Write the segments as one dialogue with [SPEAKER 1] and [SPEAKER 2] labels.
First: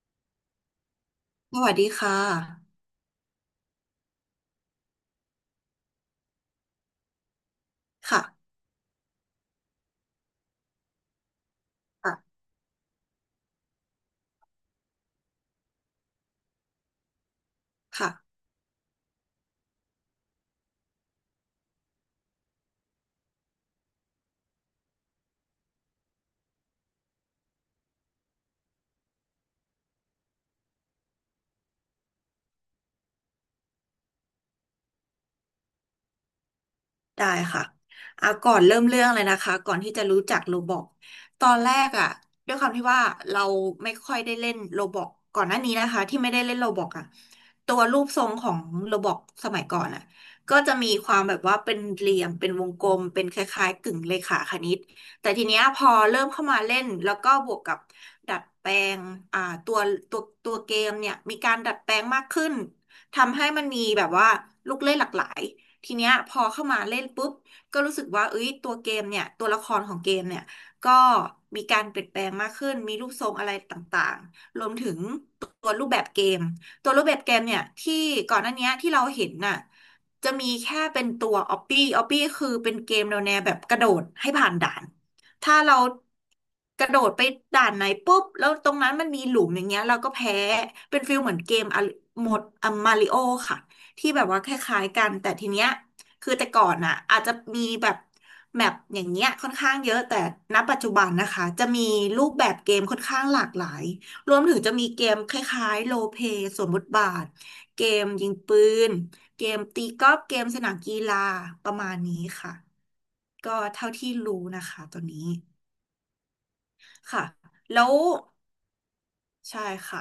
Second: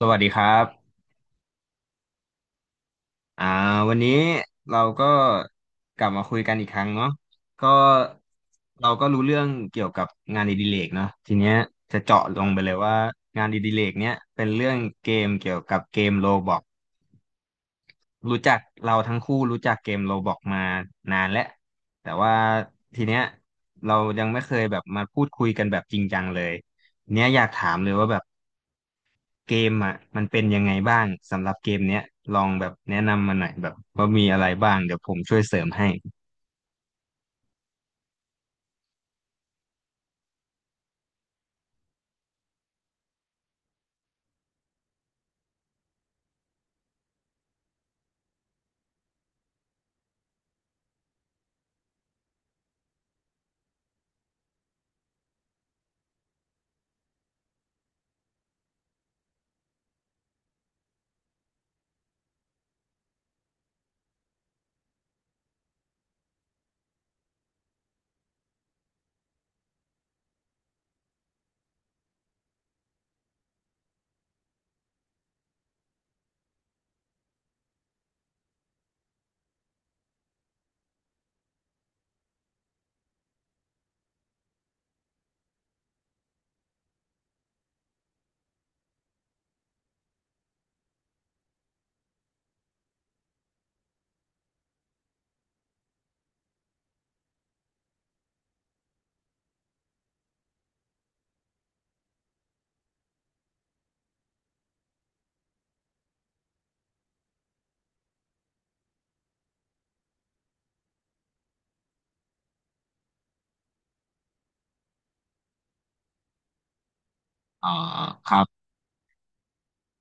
[SPEAKER 1] สวัสดีครับ
[SPEAKER 2] สวัสดีค่ะ
[SPEAKER 1] อ่าวันนี้เราก็กลับมาคุยกันอีกครั้งเนาะก็
[SPEAKER 2] ค่ะ
[SPEAKER 1] เราก็รู้เรื่องเกี่ยวกับงานอดิเรกเนาะทีเนี้ยจะเจาะ
[SPEAKER 2] ค่ะ
[SPEAKER 1] ลงไปเลยว่างานอดิเรกเนี้ยเป็นเรื่องเกมเกี่ยวกับเกมโรบล็อก
[SPEAKER 2] ค่ะ
[SPEAKER 1] รู้จักเราทั้งคู่รู้จักเกมโรบล็อกมานานแล้วแต่ว่าทีเนี้ยเรายังไม่เคยแบบมาพูดคุยกันแบบจริงจังเลยเนี้ยอยากถามเลยว่าแบบ เกมอ่ะมันเป็นยังไงบ้างสำหรับเกมเนี้ยลองแบบแนะนำมาหน่อยแบบว่ามีอะไรบ้างเดี๋ยวผมช่วยเสริมให้
[SPEAKER 2] ได้ค่ะอ่ะก่อนเริ่มเรื่องเลยนะคะก่อนที่จะรู้จักโรบล็อกตอนแรกอ่ะด้วยความที่ว่าเราไม่ค่อยได้เล่นโรบล็อกก่อนหน้านี้นะคะที่ไม่ได้เล่นโรบล็อกอ่ะตัวรูปทรงของโรบล็อกสมัยก่อนอ่ะก็จะมีความแบบว่าเป็นเหลี่ยมเป็นวงกลมเป็นคล้ายๆกึ่งเลขาคณิตแต่ทีเนี้ยพอเริ่มเข้ามาเล่นแล้วก็บวกกับดัดแปลงอ่าตัวตัวเกมเนี่ยมีการดัดแปลงมากขึ้นทำให้มันมีแบบว่าลูกเล่นหลากหลาย ทีเนี้ยพอเข้ามาเล่นปุ๊บก็รู้สึกว่าเอ้ยตัวเกมเนี่ยตัวละครของเกมเนี่ยก็มีการเปลี่ยนแปลงมากขึ้นมีรูปทรงอะไรต่างๆรวมถึงตัวรูปแบบเกมตัวรูปแบบเกมเนี่ยที่ก่อนหน้าเนี้ยที่เราเห็นน่ะจะมีแค่เป็นตัวออปปี้ออปปี้คือเป็นเกมแนวแบบกระโดดให้ผ่านด่านถ้าเรากระโดดไปด่านไหนปุ๊บแล้วตรงนั้นมันมีหลุมอย่างเงี้ยเราก็แพ้เป็นฟิลเหมือนเกมอะโหมดอะมาริโอค่ะ ที่แบบว่าคล้ายๆกันแต่ทีเนี้ยคือแต่ก่อนอ่ะอาจจะมีแบบแมปอย่างเงี้ยค่อนข้างเยอะแต่ณปัจจุบันนะคะจะมีรูปแบบเกมค่อนข้างหลากหลายรวมถึงจะมีเกมคล้ายๆโรลเพลย์สวมบทบาทเกมยิงปืนเกมตีกอล์ฟเกมสนามกีฬาประมาณนี้ค่ะก็เท่าที่รู้นะคะตัวนี้ค่ะ
[SPEAKER 1] อ่อ
[SPEAKER 2] แล้ว
[SPEAKER 1] ครับ
[SPEAKER 2] ใช่ค่ะ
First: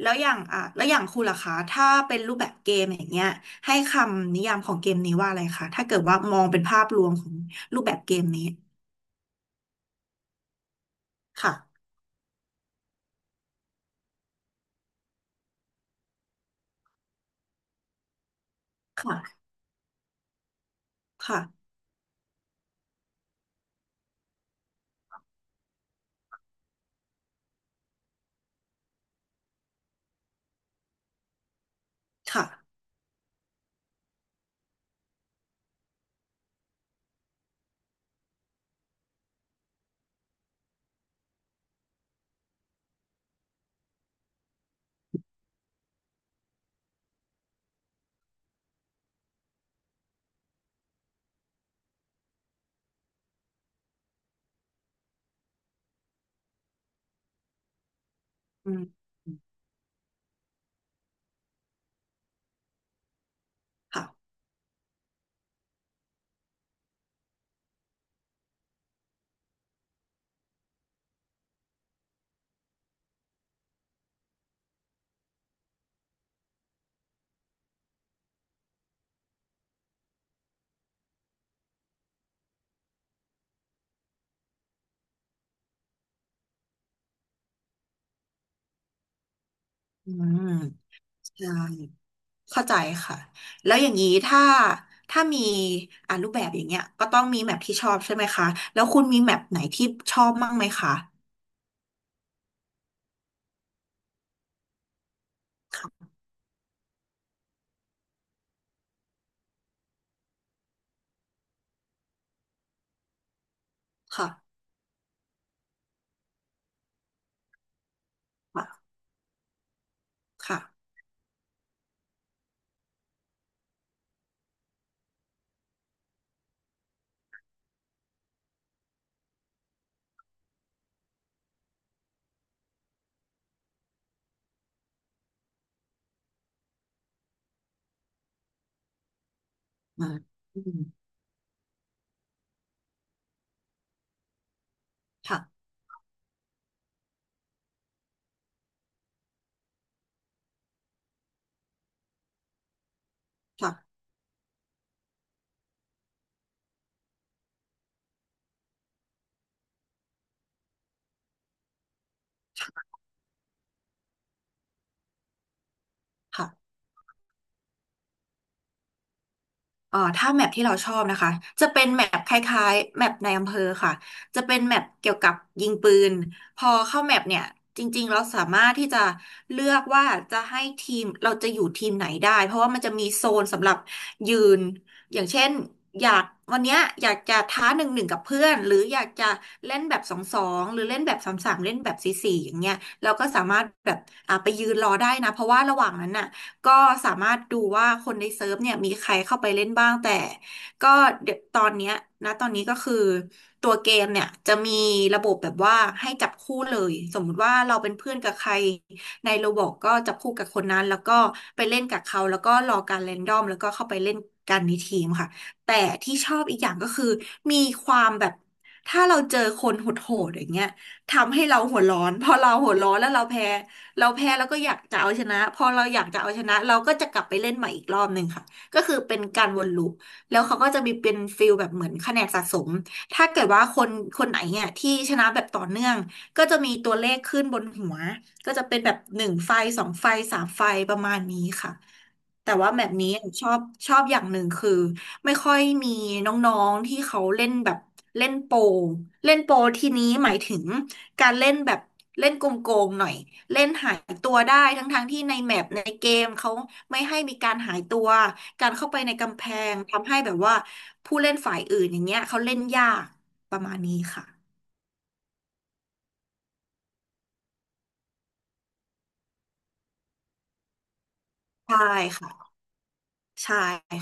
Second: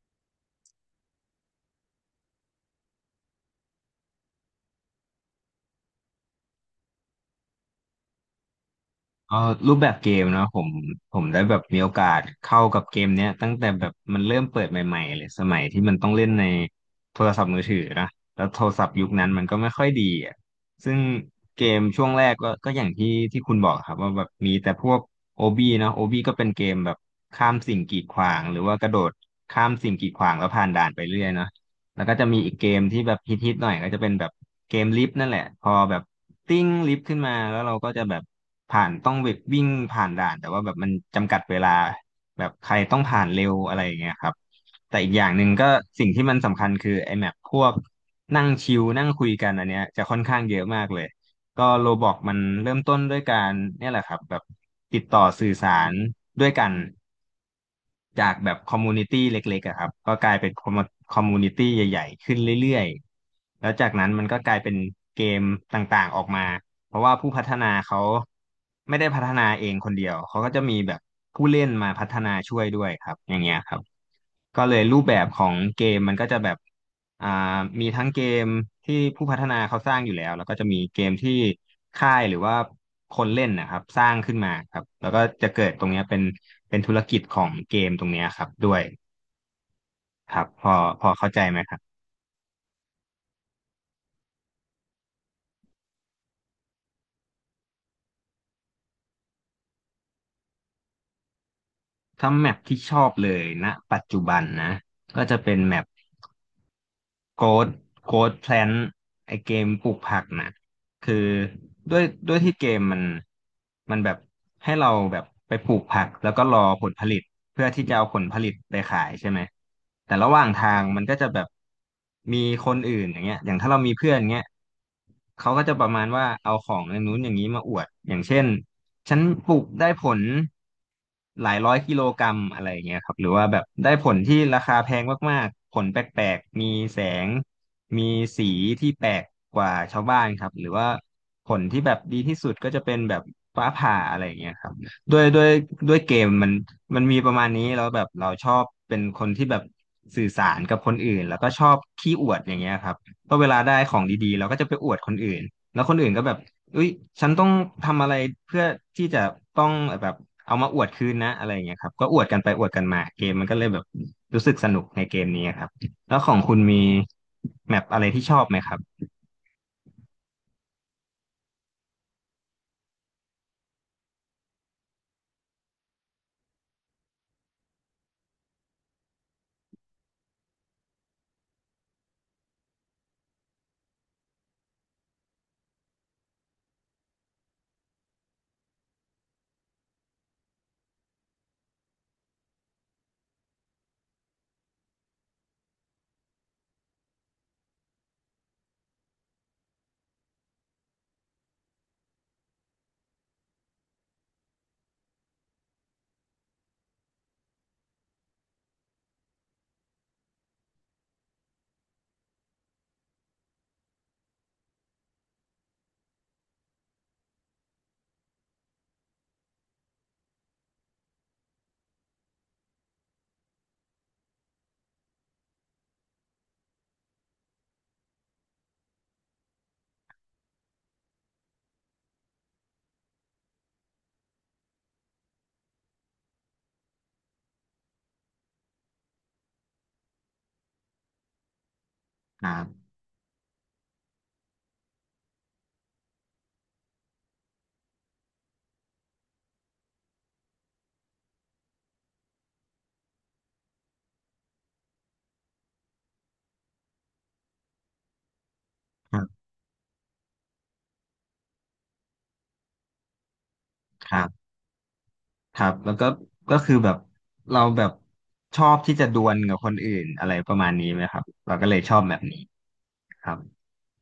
[SPEAKER 2] แล้วอย่างคุณล่ะคะถ้าเป็นรูปแบบเกมอย่างเงี้ยให้คำนิยามของเกมนี้ว่าอะไรคะถ้าเกิดว่ามองเป็นภาพรวมของรูปแบบเกมนี้
[SPEAKER 1] เออรูปแบบเกมเนาะผมได้แบบมี
[SPEAKER 2] ค่ะ
[SPEAKER 1] โอกาสเข้ากับเกมเนี้ยตั้งแต่แบบมันเริ่มเปิดใหม่ๆเลยสมัยที่มันต้องเล่นในโทรศัพท์มือถือนะแล้วโทรศัพท์ยุคนั้น
[SPEAKER 2] ค่ะ
[SPEAKER 1] มันก็ไม่ค่อยดีอ่ะซึ่งเก
[SPEAKER 2] ค่ะ
[SPEAKER 1] มช่วงแรกก็อย่างที่คุณบอกครับว่าแบบมีแต่พวกโอบีเนาะโอบีก็เป็นเกมแบบข้ามสิ่งกีดขวางหรือว่ากระโดดข้ามสิ่งกีดขวางแล้วผ่านด่านไปเรื่อยเนาะ แล้วก็จะมี
[SPEAKER 2] ค่ะ
[SPEAKER 1] อีกเกมที่แบบฮิตๆหน่อยก็จะเป็นแบบเกมลิฟต์นั่นแหละพอแบบติ้งลิฟต์ขึ้นมาแล้วเราก็จะแบบผ่านต้องแบบวิ่งผ่านด่านแต่ว่าแบบมันจำกัดเวลาแบบใครต้องผ่านเร็วอะไรอย่างเงี้ยครับแต่อีกอย่างหนึ่งก็สิ่งที่มันสำคัญคือไอ้แมปพวกนั่งชิลนั่งคุยกันอันเนี้ยจะค่อนข้างเยอะมากเลยก็โรบอกมันเริ่มต้นด้วยการเนี่ยแหละครับแบบติดต่อสื่อสารด้วยกัน จากแบบ
[SPEAKER 2] อื
[SPEAKER 1] คอม
[SPEAKER 2] ม
[SPEAKER 1] มูนิตี้เล็กๆอะครับก็กลายเป็นคอมมูนิตี้ใหญ่ๆขึ้นเรื่อยๆแล้วจาก
[SPEAKER 2] ค่ะ
[SPEAKER 1] นั้นมันก็กลายเป็นเกมต่างๆออกมาเพราะว่าผู้พัฒนาเขาไม่ได้พัฒนาเองคนเดียวเขาก็จะมีแบบผู้เล่นมาพัฒนาช่วยด้วยครับอย่างเงี้ยครับ ก็เลยรูปแบบของเกมมันก็จะแบบอ่ามีทั้งเกมที่ผู้พัฒนาเขาสร้างอยู่แล้วแล้วก็จะมีเกมที่ค่ายหรือว่าคนเล่นนะครับสร้างขึ้นมาครับแล้วก็จะเกิดตรงเนี้ยเป็นเป็นธุรกิจของเกมตรงเนี้ยครับด้วย
[SPEAKER 2] อื
[SPEAKER 1] ครั
[SPEAKER 2] ม
[SPEAKER 1] บพอเข้าใจ
[SPEAKER 2] ใช่
[SPEAKER 1] ไหมครับ
[SPEAKER 2] เข้าใจค่ะแล้วอย่างนี้ถ้ามีอ่ารูปแบบอย่างเงี้ยก็ต้องมีแมปที่ชอบใช่ไหมคะแล้วคุณมีแมปไหนที่ชอบมั่งไหมคะ
[SPEAKER 1] ถ้าแมปที่ชอบเลยณปัจจุบันนะก็จะเป็นแมป
[SPEAKER 2] ค่ะ
[SPEAKER 1] โกดโกดแพลนไอเกมปลูกผักนะคือด้วยที่เกมมันมันแบบ
[SPEAKER 2] ค่ะ
[SPEAKER 1] ให้เราแบบไปปลูกผักแล้วก็รอผลผลิต เพื่อที่จะเอาผลผลิตไป
[SPEAKER 2] ค่ะ
[SPEAKER 1] ขายใช่ไหม แต่ระหว่าง
[SPEAKER 2] ค่ะ
[SPEAKER 1] ทางมันก็จะแบบมีคนอื่นอย่างเงี้ยอย่างถ้าเรามีเพื่อนเงี้ยเขาก็จะประมาณว่าเอาของอย่างนู้นอย่างนี้มาอวด อย่างเช่นฉันปลูกได้ผลหลายร้อยกิโลกรัมอะไรอย่างเงี้ยครับหรือว่าแบบได้ผลที่ราคาแพงมากๆผลแปลกๆ มีแสงมีสีที่แปลกกว่าชา
[SPEAKER 2] อื
[SPEAKER 1] ว
[SPEAKER 2] ม
[SPEAKER 1] บ้านครับ
[SPEAKER 2] อื
[SPEAKER 1] หรือ
[SPEAKER 2] ม
[SPEAKER 1] ว่าผลที่แบบดีที่สุดก็จะเป็นแบบฟ้าผ่าอะไรอย่างเงี้ยครับ ด้วยด้วย
[SPEAKER 2] ค่ะ
[SPEAKER 1] ด้วยเกมมันมันมีประมาณนี้แล้วแบบเราชอบเป็นคนที่แบบสื่อสารกับคนอื่นแล้วก็ชอบขี้อวดอย่างเงี้ยครับเพราะเวลา
[SPEAKER 2] ค่ะ
[SPEAKER 1] ได้ของดีๆเราก็จะไปอวดคนอื่นแล้วคนอื่นก็แบบเอ้ยฉันต้องทำอะไรเพื่อที่จะต้องแบบเอามาอวดคืนนะอะไรอย่างเงี้ยครับก็อวดกันไปอวดกันมาเกมมันก็เลยแบบรู้สึกสนุกในเกมนี้ครับแล้วของคุณ
[SPEAKER 2] ค่ะ
[SPEAKER 1] มีแมปอะไรที่ชอบไหมครับ
[SPEAKER 2] ถ้าแมปที่เราชอบนะคะจะเป็นแมปคล้ายๆแมปในอำเภอค่ะจะเป็นแมปเกี่ยวกับยิงปืนพอเข้าแมปเนี่ยจริงๆเราสามารถที่จะเลือกว่าจะให้ทีมเราจะอยู่ทีมไหนได้เพราะว่ามันจะมีโซนสำหรับยืนอย่างเช่นอยากวันเนี้ยอยากจะท้าหนึ่งหนึ่งกับเพื่อนหรืออยากจะเล่นแบบสองสองหรือเล่นแบบสามสามเล่นแบบสี่สี่อย่างเงี้ยเราก็สามารถแบบอ่ะไปยืนรอได้นะเพราะว่าระหว่างนั้นน่ะ ก็สามารถดูว่าคนในเซิร์ฟเนี่ยมีใครเข้าไปเล่นบ้างแต่ก็เดี๋ยวตอนเนี้ยนะตอนนี้ก็คือตัวเกมเนี่ยจะมีระบบแบบว่าให้จับคู่เลยสมมุติว่าเราเป็นเพื่อนกับใครในโรบอทก็จับคู่กับคนนั้นแล้วก็ไปเล่นกับเขาแล้วก็รอการแรนดอมแล้วก็เข้าไปเล่นกันในทีมค่ะแต่ที่ชอบอีกอย่างก็คือมีความแบบถ้าเราเจอคนโหดๆอย่างเงี้ยทำให้เราหัวร้อนพอเราหัวร้อนแล้วเราแพ้ เราแพ้แล้วก็อยากจะเอาชนะพอเราอยากจะเอาชนะเราก็จะกลับไปเล่นใหม่อีกรอบหนึ่งค่ะก็คือเป็นการวนลูปแล้วเขาก็จะมีเป็นฟิลแบบเหมือนคะแนนสะสมถ้าเกิดว่าคนคนไหนเนี่ยที่ชนะแบบต่อเนื่องก็จะมีตัวเลขขึ้นบนหัวก็จะเป็นแบบหนึ่งไฟสองไฟสามไฟประมาณนี้ค่ะ
[SPEAKER 1] ค
[SPEAKER 2] แต่
[SPEAKER 1] รั
[SPEAKER 2] ว่า
[SPEAKER 1] บ
[SPEAKER 2] แบบนี้ชอบชอบอย่างหนึ่งคือไม่ค่อยมีน้องๆที่เขาเล่นแบบเล่นโปรเล่นโปรทีนี้หมายถึง การเล่นแบบเล่นโกงๆหน่อยเล่นหายตัวได้ทั้งๆที่ในแมปในเกมเขาไม่ให้มีการหายตัวการเข้าไปใน
[SPEAKER 1] ครั
[SPEAKER 2] กำ
[SPEAKER 1] บ
[SPEAKER 2] แพงทำให้แบบว่าผู้เล่นฝ่ายอื่นอย่างเงี้ยเขาเล่นยากประมาณนี้
[SPEAKER 1] ครับ
[SPEAKER 2] ค่ะ
[SPEAKER 1] ครับแล้วก็ก็คือแบบเราแบบชอบที่จะดวลกับคนอื่นอะไรประมาณนี้ไหมครับเราก็เล
[SPEAKER 2] ใช่
[SPEAKER 1] ยชอบแบบนี้
[SPEAKER 2] ค่ะ
[SPEAKER 1] ครับ
[SPEAKER 2] ใช่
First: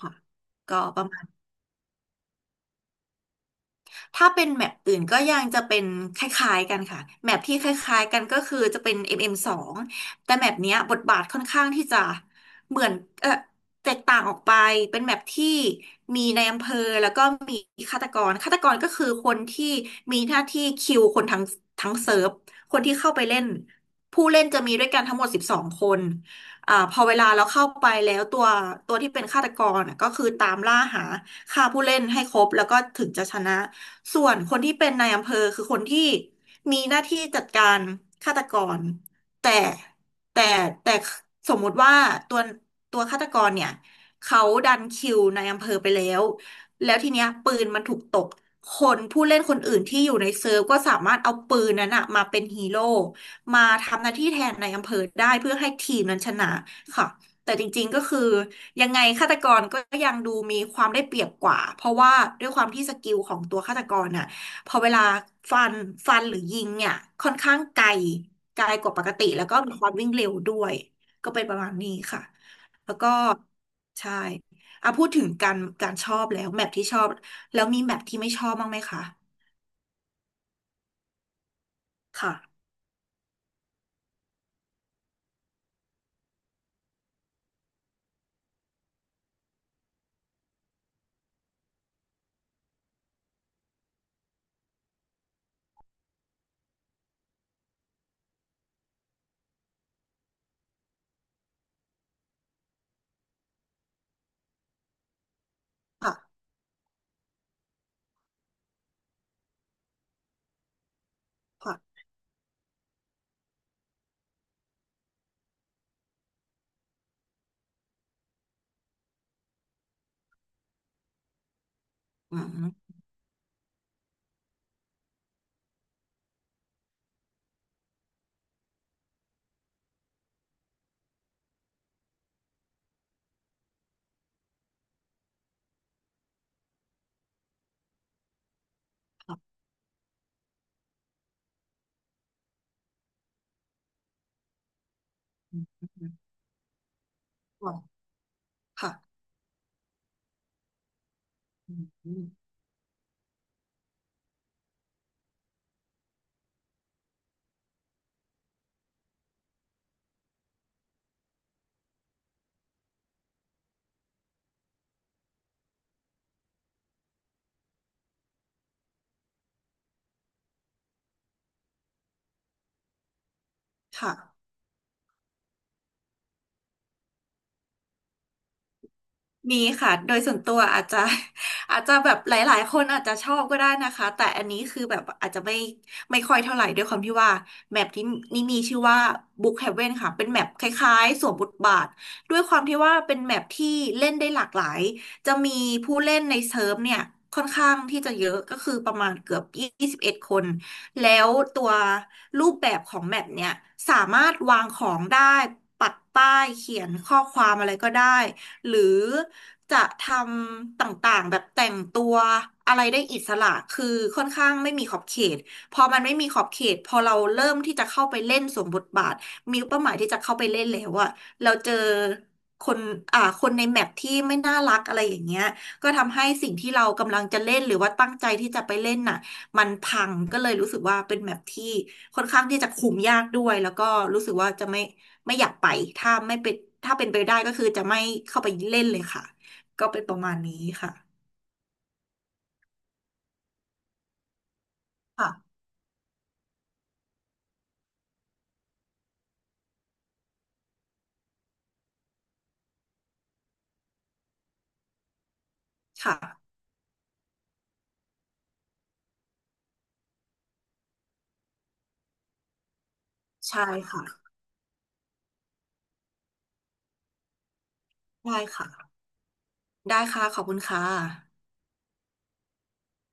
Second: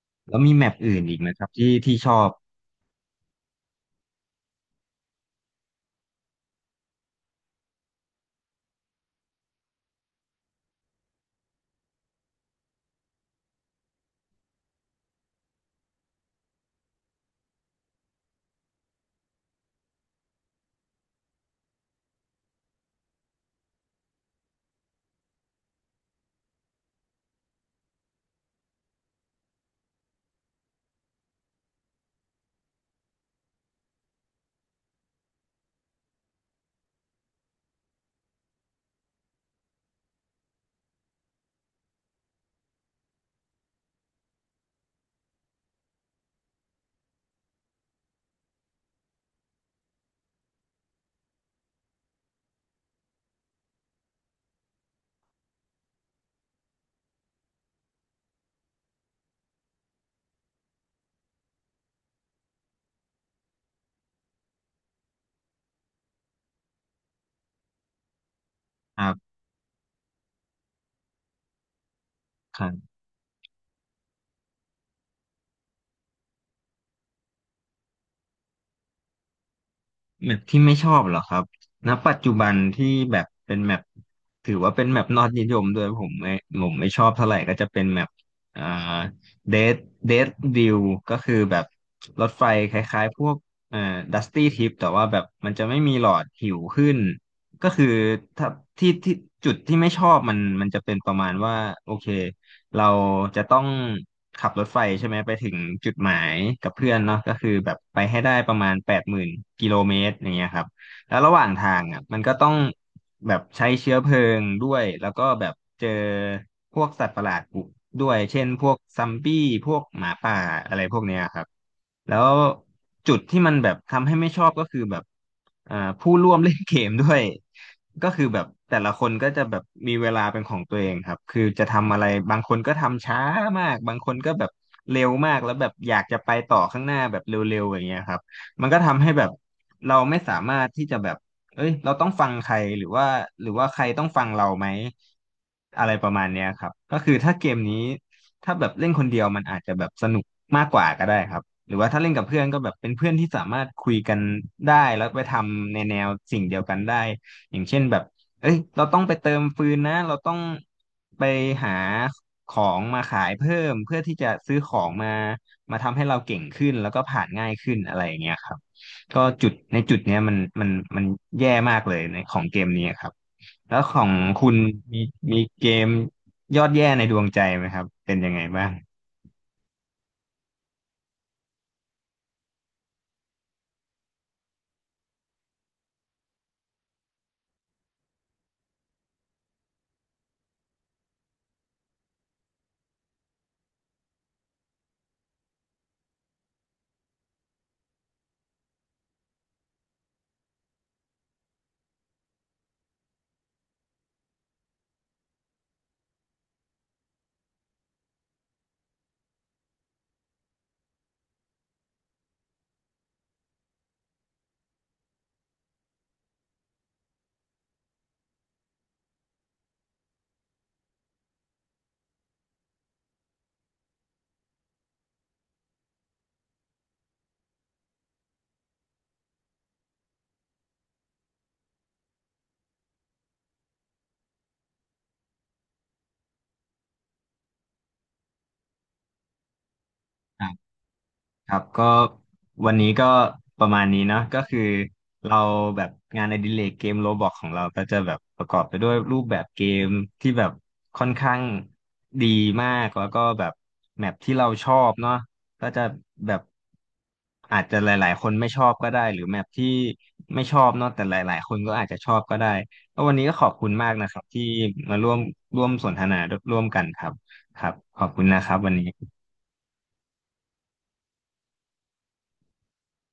[SPEAKER 2] ค่ะ
[SPEAKER 1] แล้วมีแมป
[SPEAKER 2] ก็ป
[SPEAKER 1] อื่น
[SPEAKER 2] ระ
[SPEAKER 1] อี
[SPEAKER 2] มา
[SPEAKER 1] ก
[SPEAKER 2] ณ
[SPEAKER 1] ไหมครับที่ชอบ
[SPEAKER 2] ถ้าเป็นแมปอื่นก็ยังจะเป็นคล้ายๆกันค่ะแมปที่คล้ายๆกันก็คือจะเป็น m m งแต่แมปเนี้ยบทบาทค่อนข้างที่จะเหมือนเออแตกต่างออกไปเป็นแมปที่มีในายอำเภอแล้วก็มีฆาตกรฆาตกรก็คือคนที่มีหน้าที่คิวคนทั้งเซิร์ฟคนที่เข้าไปเล่นผู้เล่นจะมีด้วยกันทั้งหมด12คนอ่าพอเวลาเราเข้าไปแล้วตัวที่เป็นฆาตกรน่ะก็คือตามล่าหาฆ่าผู้เล่นให้ครบแล้วก็ถึงจะชนะ ส่วนคนที่เป็นนายอำเภอคือคนที่มีหน้าที่จัดการฆาตกรแต่แต่แต่สมมุติว่าตัวตัวฆาตกรเนี่ยเขาดันคิวนายอำเภอไปแล้วแล้วทีเนี้ยปืนมันถูกตกคนผู้เล่นคนอื่นที่อยู่ในเซิร์ฟก็สามารถเอาปืนนั้นอะมาเป็นฮีโร่มาทำหน้าที่แทนนายอำเภอได้เพื่อให้ทีมนั้นชนะค่ะแต่จริงๆก็คือ ยังไงฆาตกรก็ยังดูมีความได้เปรียบกว่าเพราะว่าด้วยความที่สกิลของตัวฆาตกรน่ะพอเวลาฟันฟันหรือยิงเนี่ยค่อนข้างไกลไกลกว่า
[SPEAKER 1] ค
[SPEAKER 2] ป
[SPEAKER 1] รั
[SPEAKER 2] กติ
[SPEAKER 1] บ
[SPEAKER 2] แล้วก็มีความวิ่งเร็วด้วยก็เป็นประมาณนี้ค่ะแล้วก็ใช่อ่ะพูดถึงการชอบแล้วแมปที่ชอบแล้วมีแมปที่ไม่ชอบบ้างไหมคะ
[SPEAKER 1] แมปที่ไม่ชอบเหรอครับณปัจจุบัน
[SPEAKER 2] ค่ะ
[SPEAKER 1] ที่แบบเป็นแมปถือว่าเป็นแมปนอดนิยมด้วยผมไม่ชอบเท่าไหร่ก็จะเป็นแมปอ่าเดดเดดดิวก็คือแบบรถไฟคล้ายๆพวกเอ่อดัสตี้ทริปแต่ว่าแบบมันจะไม่มีหลอดหิวขึ้นก็คือถ้าที่จุดที่ไม่ชอบมันมันจะเป็นประมาณว่าโอเค เราจะต้องขับรถไฟใช่ไหมไปถึงจุดหมาย
[SPEAKER 2] ค่ะ
[SPEAKER 1] กับเพื่อนเนาะก็คือแบบไปให้ได้ประมาณ80,000กิโลเมตรอย่างเงี้ยครับแล้วระหว่างทา
[SPEAKER 2] ค่ะ
[SPEAKER 1] งอ่ะมันก็ต้อง แบบใช้เชื้อเพลิงด้วยแล้วก็แบบเจอพวกสัตว์ประหลาดบุกด้วยเช่นพวกซัมบี้พวกหมาป่าอะไรพวกเนี้ยครับแล้ว
[SPEAKER 2] อืม
[SPEAKER 1] จุดที่มันแบบทำให้ไม่ชอบก็คือแบบผู้ร่วมเล่นเกมด้วยก็คือแบบแต่ละคนก็จะแบบมีเวลาเป็นของตัวเองครับคือจะทำอะไรบางคนก็ทำช้ามากบางคนก็แบบเร็วมากแล้วแบบอยากจะไปต่อข้างหน้าแบบเร็วๆอย่างเงี้ยครับมันก็ทำให้แบบเราไม่สามารถที่จะแบบ เอ้ยเราต้องฟังใครหรือว่าใครต้องฟังเราไหม
[SPEAKER 2] อืม
[SPEAKER 1] อะไรป
[SPEAKER 2] อื
[SPEAKER 1] ระ
[SPEAKER 2] ม
[SPEAKER 1] มาณเนี้ยครับก็คือถ้าเกมนี้ถ้าแบบเล่
[SPEAKER 2] ค่ะ
[SPEAKER 1] นคนเดียวมันอาจจะแบบสนุกมากกว่าก็ได้ครับ
[SPEAKER 2] อ
[SPEAKER 1] หรือว่าถ้าเล่
[SPEAKER 2] ื
[SPEAKER 1] นกั
[SPEAKER 2] ม
[SPEAKER 1] บเพื่อนก็แบบเป็นเพื่อนที่สามารถคุยกันได้แล้วไปทำในแนวสิ่งเดียวกันได้อย่างเช่นแบบเอ้ยเราต้องไปเติมฟืนนะเราต้องไปหาของมาขายเพิ่มเพื่อที่จะซื้อของมาทำให้เราเก่งขึ้นแล้วก็ผ่านง่ายขึ้นอะไรอย่างเงี้ยครับ ก็จุดในจุดเนี้ยมันแย่มากเลยในของเกมนี้ครับแล้วของ
[SPEAKER 2] ค่ะ
[SPEAKER 1] คุณมีมีเกมยอดแย่ในดวงใจไหมครับเป็นยังไงบ้าง
[SPEAKER 2] มีค่ะ โดยส่วนตัวอาจจะ อาจจะแบบหลายๆคนอาจจะชอบก็ได้นะคะ แต่อันนี้คือแบบอาจจะไม่ค่อยเท่าไหร่ด้วยความที่ว่าแมปที่นี่มีชื่อว่า Book Heaven ค่ะ เป็นแมปคล้ายๆสวมบทบาทด้วยความที่ว่าเป็นแมปที่เล่นได้หลากหลาย จะมีผู้เล่นในเซิร์ฟเนี่ยค่อนข้างที่จะเยอะก็คือประมาณเกือบ21คน แล้วตัวรูปแบบของแมปเนี่ยสามารถวางของได้ปักป้ายเขียนข้อความอะไรก็ได้หรือ จะทำต่างๆแบบแต่งตัวอะไรได้อิสระคือค่อนข้างไม่มีขอบเขตพอมันไม่มีขอบเขตพอเราเริ่มที่จะเข้าไปเล่นสวมบทบาทมีเป้าหมายที่จะเข้าไปเล่นแล้วอะเราเจอคนคนในแมปที่ไม่น่ารักอะไรอย่างเงี้ยก็ทำให้สิ่งที่เรากำลังจะเล่นหรือว่าตั้งใจที่จะไปเล่นน่ะมันพังก็เลยรู้สึกว่าเป็นแมปที่ค่อนข้างที่จะคุมยากด้วยแล้วก็รู้สึกว่าจะไม่อยากไปถ้าไม่เป็นถ้าเป็นไปได้ก็คือจะไม่เข้าไปเล่นเลยค่ะ ก็เป็นประมาณนี้ค่ะ
[SPEAKER 1] ครับก็วันนี้ก็ประมาณนี้เนาะก็คือเรา
[SPEAKER 2] ค่ะ
[SPEAKER 1] แบบงานอดิเรกเกมโรบล็อกของเราก็จะแบบประกอบไปด้วยรูปแบบเกมที่แบบค่อนข้างดีมากแล้วก็แบบแมปที่เราชอบเนาะก็จะแบบ
[SPEAKER 2] ค่ะ
[SPEAKER 1] อาจจะหลายๆคนไม่ชอบก็ได้หรือแมปที่ไม่ชอบเนาะแต่หลายๆคนก็อาจจะชอบก็ได้แล้ววันนี้ก็ขอบ
[SPEAKER 2] ใช่
[SPEAKER 1] คุณมาก
[SPEAKER 2] ค่ะ
[SPEAKER 1] นะครับที่มาร่วมสนทนาร่วมกันครับครับขอบคุณ
[SPEAKER 2] ได้
[SPEAKER 1] นะครับวันนี้
[SPEAKER 2] ค่ะ ได้ค่ะขอบคุณค่ะ